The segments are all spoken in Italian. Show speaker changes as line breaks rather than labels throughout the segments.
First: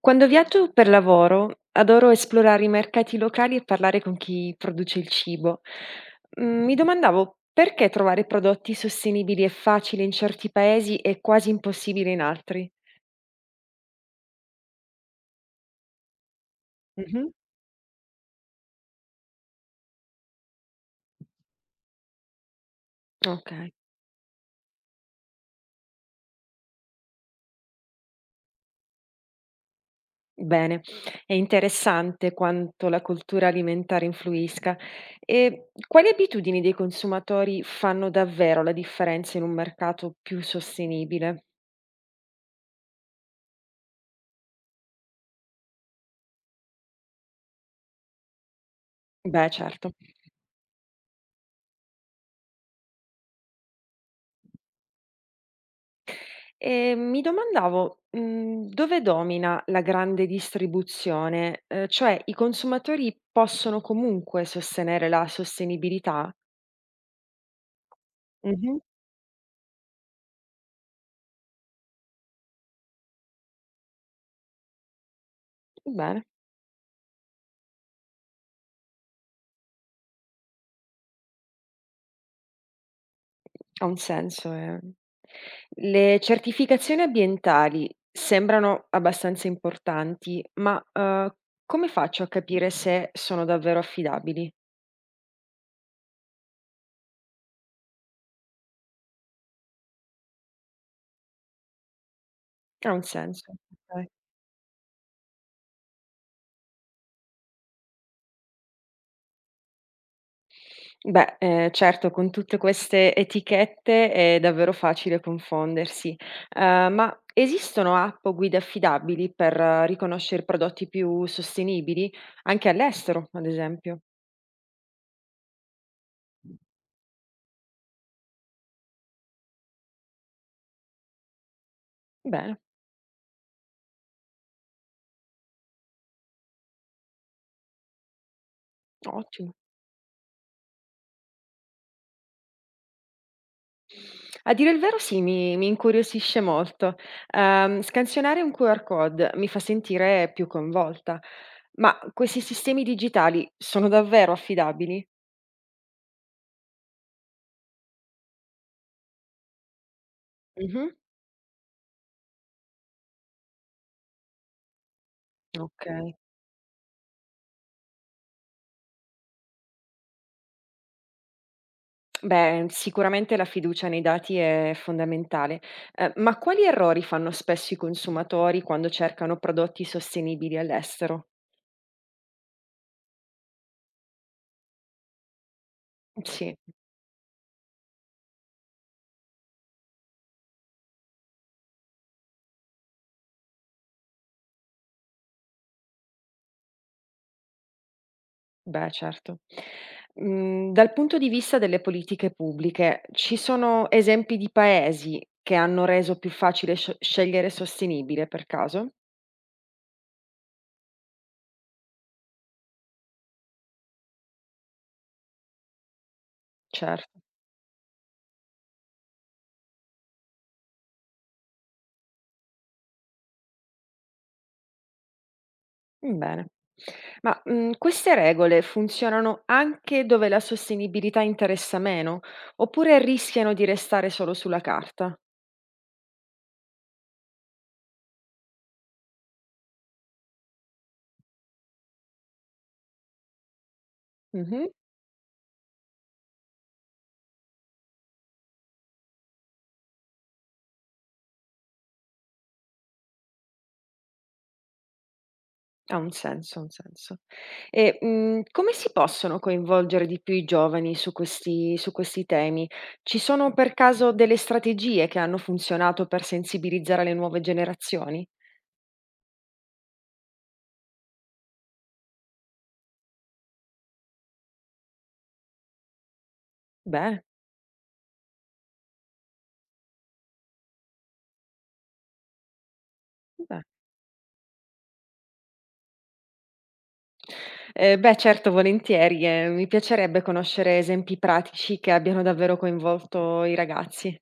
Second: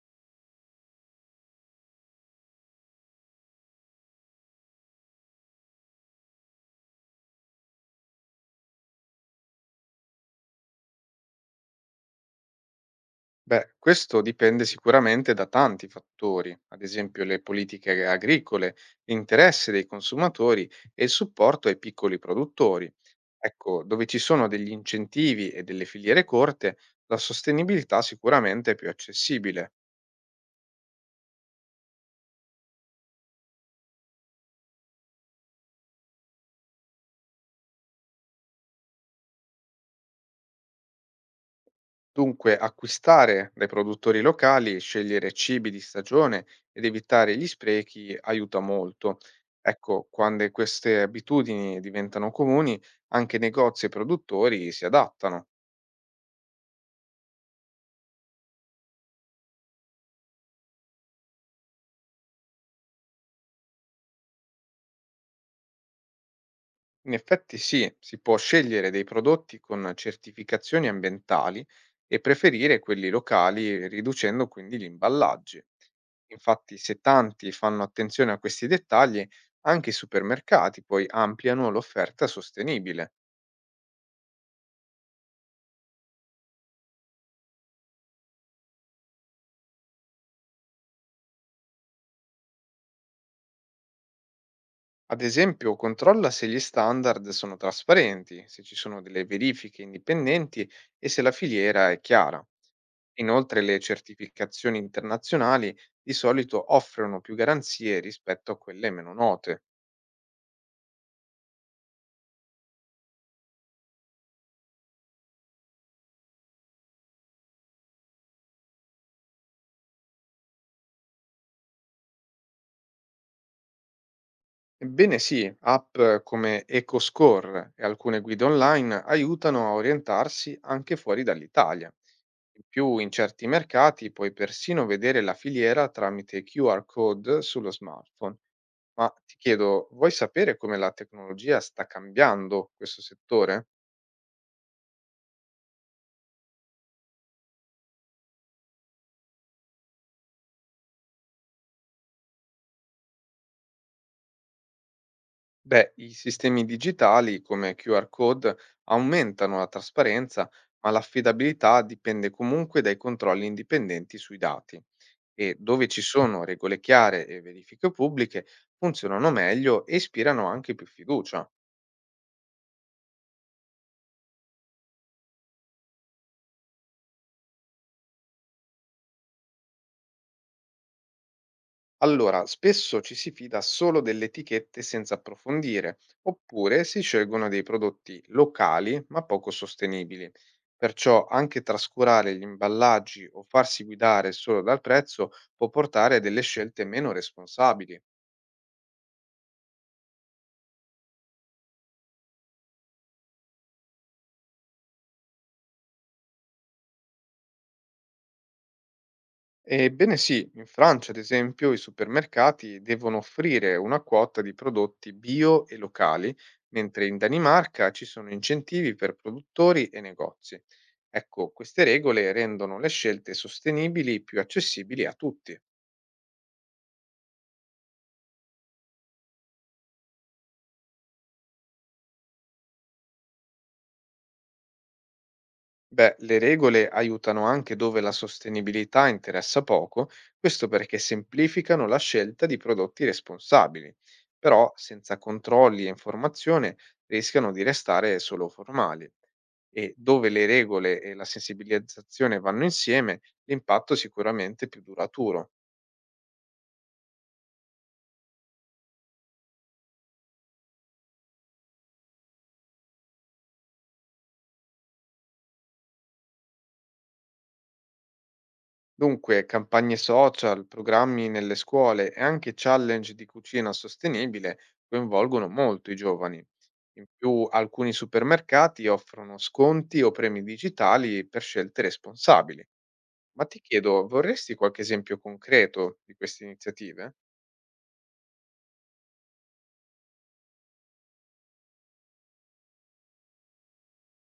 Quando viaggio per lavoro adoro esplorare i mercati locali e parlare con chi produce il cibo. Mi domandavo perché trovare prodotti sostenibili è facile in certi paesi e quasi impossibile in altri.
Beh, questo dipende sicuramente da tanti fattori, ad esempio
Mhm.
le politiche agricole, l'interesse dei consumatori e il supporto ai piccoli produttori.
Ok,
Ecco, dove ci sono degli incentivi e delle filiere corte, la sostenibilità sicuramente è più accessibile.
bene, è interessante quanto la cultura alimentare influisca. E quali abitudini dei consumatori fanno davvero la differenza in un mercato più sostenibile?
Dunque, acquistare dai produttori locali, scegliere cibi di stagione ed evitare gli sprechi aiuta molto.
Beh, certo.
Ecco, quando queste abitudini diventano comuni, anche negozi e produttori si adattano.
E mi domandavo, dove domina la grande distribuzione? Cioè, i consumatori possono comunque sostenere la sostenibilità?
In effetti sì, si può
Mh-mh,
scegliere dei prodotti con certificazioni ambientali e preferire quelli locali, riducendo quindi gli imballaggi.
bene,
Infatti, se tanti fanno attenzione a questi dettagli, anche i supermercati poi ampliano l'offerta sostenibile.
ha un senso. Le certificazioni ambientali sembrano abbastanza importanti, ma come faccio a capire se sono davvero affidabili?
Ad esempio, controlla se gli standard sono trasparenti, se ci sono delle verifiche indipendenti e se la filiera è chiara.
Ha un senso,
Inoltre, le
okay.
certificazioni internazionali di solito offrono più garanzie rispetto a quelle meno note.
Beh, certo, con tutte queste etichette è davvero facile confondersi. Ma esistono app o guide affidabili per riconoscere prodotti più sostenibili? Anche all'estero, ad esempio?
Ebbene sì, app come EcoScore e alcune guide online aiutano a orientarsi anche fuori dall'Italia.
Bene,
In più, in certi mercati puoi persino vedere la filiera tramite QR code sullo smartphone. Ma ti
ottimo.
chiedo, vuoi sapere come la tecnologia sta cambiando questo settore?
A dire il vero sì, mi incuriosisce molto. Scansionare un QR code mi fa sentire più coinvolta. Ma questi sistemi digitali sono davvero affidabili?
Beh, i sistemi digitali come QR code aumentano la trasparenza, ma
Mh-mh.
l'affidabilità dipende comunque dai controlli indipendenti sui dati e dove ci
Okay.
sono regole chiare e verifiche pubbliche funzionano meglio e ispirano anche più fiducia.
Beh, sicuramente la fiducia nei dati è fondamentale. Ma quali errori fanno spesso i consumatori quando cercano prodotti sostenibili all'estero?
Allora, spesso ci si fida solo delle etichette senza approfondire,
Sì,
oppure si scelgono dei prodotti locali ma poco sostenibili. Perciò anche trascurare gli imballaggi o farsi guidare solo dal prezzo può portare a delle scelte meno responsabili.
beh, certo. Mm, dal punto di vista delle politiche pubbliche, ci sono esempi di paesi che hanno reso più facile scegliere sostenibile per caso?
Ebbene sì, in Francia, ad esempio, i supermercati devono offrire una quota di prodotti bio e locali, mentre
Certo.
in Danimarca ci sono incentivi per produttori e negozi. Ecco, queste regole rendono le scelte sostenibili più accessibili a tutti.
Bene. Ma queste regole funzionano anche dove la sostenibilità interessa meno, oppure rischiano di restare solo sulla carta?
Beh, le regole aiutano anche dove la sostenibilità interessa poco, questo perché semplificano la scelta di prodotti responsabili,
Mh-mh.
però senza controlli e informazione rischiano di restare solo formali. E dove le regole e la sensibilizzazione vanno insieme, l'impatto è sicuramente più duraturo.
Ha un senso, ha un senso. E come si possono coinvolgere di più i giovani su questi temi? Ci sono per caso delle strategie che hanno funzionato per sensibilizzare le nuove generazioni?
Dunque, campagne social, programmi nelle scuole e anche challenge di cucina sostenibile coinvolgono molto i giovani. In
Bene,
più, alcuni supermercati offrono sconti o premi digitali per scelte responsabili. Ma ti
bene.
chiedo, vorresti qualche esempio concreto di queste iniziative?
Beh, certo, volentieri, mi piacerebbe conoscere esempi pratici che abbiano davvero coinvolto i ragazzi.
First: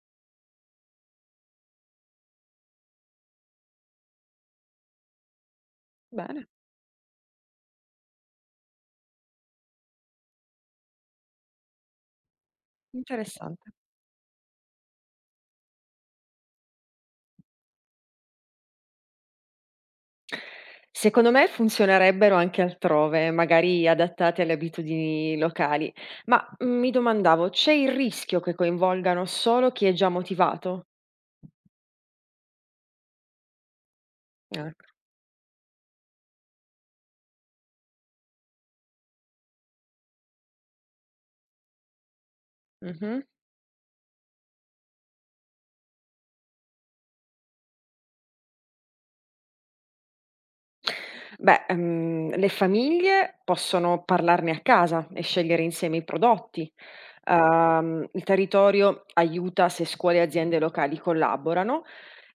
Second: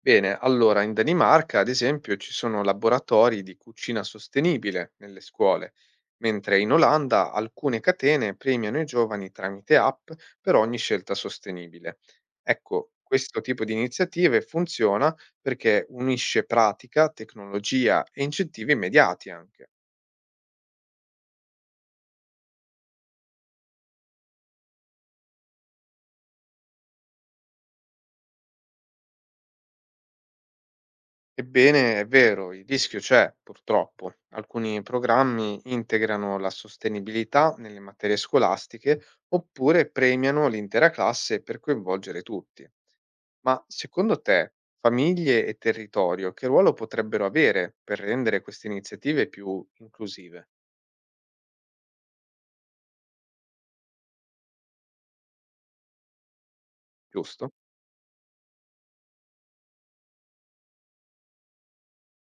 Bene, allora in Danimarca, ad esempio, ci sono laboratori di cucina sostenibile nelle scuole,
Bene,
mentre in Olanda alcune catene premiano i giovani tramite app per ogni scelta sostenibile. Ecco, questo tipo
interessante.
di iniziative funziona perché unisce pratica, tecnologia e incentivi immediati anche.
Secondo me funzionerebbero anche altrove, magari adattate alle abitudini locali, ma mi domandavo, c'è il rischio che coinvolgano solo chi è già motivato?
Ebbene, è vero, il rischio c'è, purtroppo. Alcuni
Ecco.
programmi integrano la sostenibilità nelle materie scolastiche oppure premiano l'intera classe per coinvolgere tutti.
Mh-mh.
Ma secondo te, famiglie e territorio, che ruolo potrebbero avere per rendere queste iniziative più inclusive,
Beh, le famiglie possono parlarne a casa e scegliere insieme i prodotti.
giusto?
Il territorio aiuta se scuole e aziende locali collaborano.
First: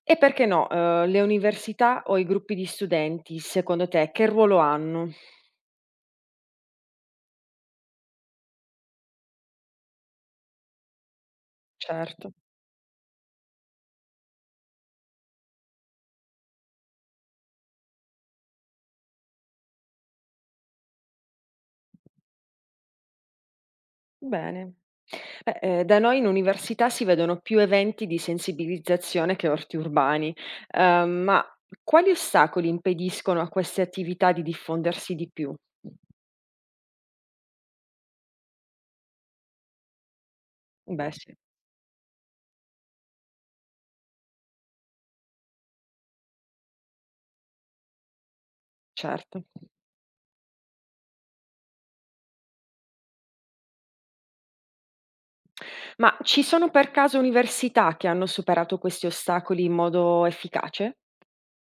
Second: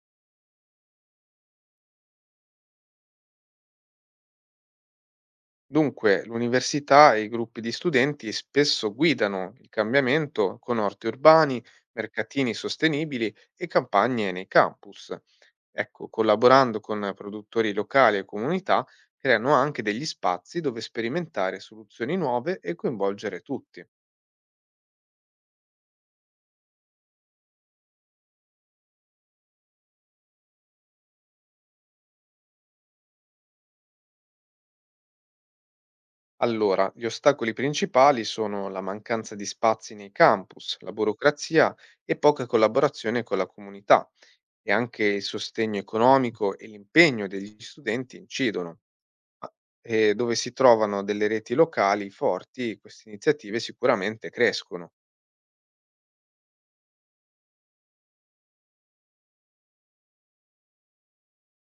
E perché no, le università o i gruppi di studenti, secondo te, che ruolo hanno?
Dunque, l'università e i gruppi di studenti spesso guidano il cambiamento con orti urbani,
Certo,
mercatini sostenibili e campagne nei campus. Ecco, collaborando con produttori locali e comunità, creano anche degli spazi dove sperimentare soluzioni nuove e coinvolgere tutti.
bene. Beh, da noi in università si vedono più eventi di sensibilizzazione che orti urbani. Ma quali ostacoli impediscono a queste attività di diffondersi di più?
Allora, gli ostacoli principali sono la mancanza di spazi nei campus, la
Beh sì,
burocrazia e poca collaborazione con la comunità, e anche il sostegno economico e l'impegno degli studenti incidono.
certo.
Ma- E dove si trovano delle reti locali forti, queste iniziative sicuramente crescono.
Ma ci sono per caso università che hanno superato questi ostacoli in modo efficace?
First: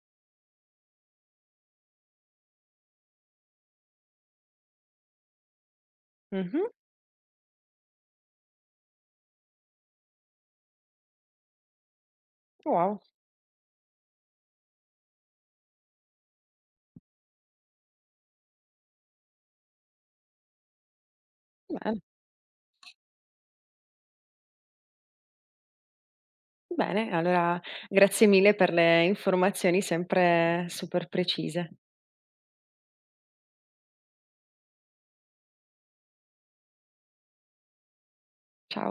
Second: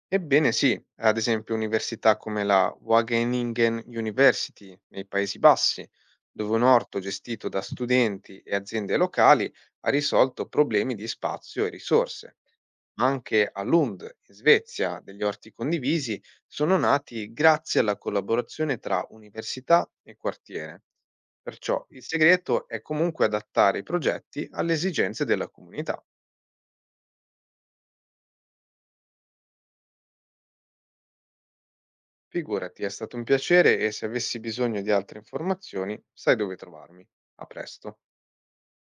Ebbene sì, ad esempio università come la Wageningen University nei Paesi Bassi, dove un
Mh-mh.
orto gestito da studenti e aziende locali ha risolto problemi di spazio e risorse.
Wow,
Ma anche a Lund, in Svezia, degli orti condivisi sono nati grazie alla collaborazione tra università e quartiere. Perciò il
bene,
segreto è comunque adattare i progetti alle esigenze della comunità.
bene. Allora grazie mille per le informazioni sempre super precise.
Figurati, è stato un piacere e se avessi bisogno di altre informazioni, sai dove trovarmi. A presto.
Ciao.